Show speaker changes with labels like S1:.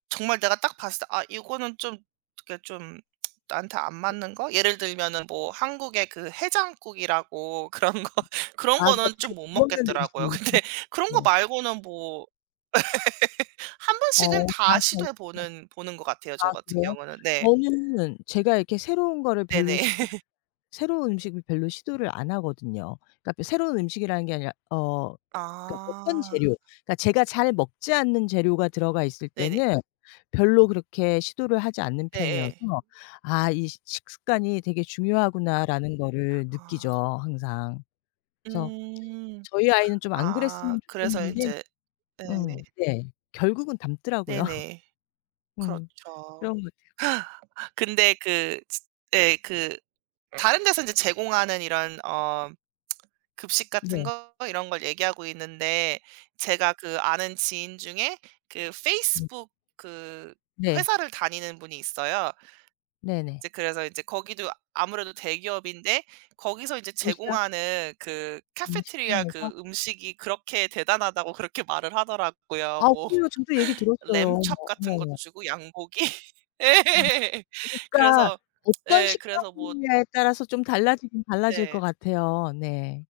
S1: 정말 내가 딱 봤을 때 '아 이거는 좀 그니까 좀 나한테 안
S2: 네.
S1: 맞는 거?' 예를 들면은 뭐 한국에 그 해장국이라고 그런 거
S2: 아
S1: 그런
S2: 그러니까
S1: 거는
S2: 잘
S1: 좀
S2: 못
S1: 못
S2: 먹는
S1: 먹겠더라고요.
S2: 음식이
S1: 근데
S2: [unintelligible]
S1: 그런 거
S2: 네.
S1: 말고는 뭐 1 번씩은
S2: 어.
S1: 다
S2: 자세 있어.
S1: 시도해 보는 보는 것 같아요
S2: 아
S1: 저 같은
S2: 그래요?
S1: 경우는. 네.
S2: 저는 제가 이렇게 새로운 거를 별로
S1: 네네.
S2: 시 [unintelligible] 새로운 음식을 별로 시도를 안 하거든요. 그러니까 바 새로운 음식이라는 게 아니라 어 그러니까 어떤
S1: 아.
S2: 재료 그러니까 제가 잘 먹지 않는 재료가 들어가 있을
S1: 네네.
S2: 때는 별로 그렇게 시도를 하지 않는
S1: 네.
S2: 편이어서
S1: 예.
S2: '아 이 시 식습관이 되게 중요하구나.'라는 거를
S1: 아.
S2: 느끼죠 항상. 그래서
S1: 음.
S2: 저희 아이는 좀 안
S1: 아.
S2: 그랬으면
S1: 그래서
S2: 좋겠는데
S1: 인제
S2: 음.
S1: 예.
S2: 네. 결국은 닮더라고요.
S1: 네네.
S2: 음. 그런
S1: 그렇죠.
S2: 것 같아요.
S1: 근데 그 지 예 그 다른 데서 인제 제공하는 이런 어 급식 같은
S2: 네.
S1: 거 이런 걸 얘기하고 있는데 제가 그 아는 지인 중에 그
S2: 네.
S1: 페이스북 그
S2: 네.
S1: 회사를 다니는 분이 있어요.
S2: 네네.
S1: 이제 그래서 인제 거기도 아무래도 대기업인데 거기서 이제
S2: 도시락?
S1: 제공하는 그 카페테리아 그
S2: 구내식당에서?
S1: 음식이 그렇게 대단하다고 그렇게 말을 하더라고요.
S2: 아
S1: 뭐
S2: 그래요. 저도 얘기 들었어요. 어머
S1: 램촙 같은 것도
S2: 어머머.
S1: 주고 양고기? 예.
S2: 엄. 그러니까
S1: 그래서
S2: 어떤
S1: 예. 그래서 뭐
S2: 식당이냐에 따라서 좀 달라지긴 달라질 것
S1: 네.
S2: 같아요. 네.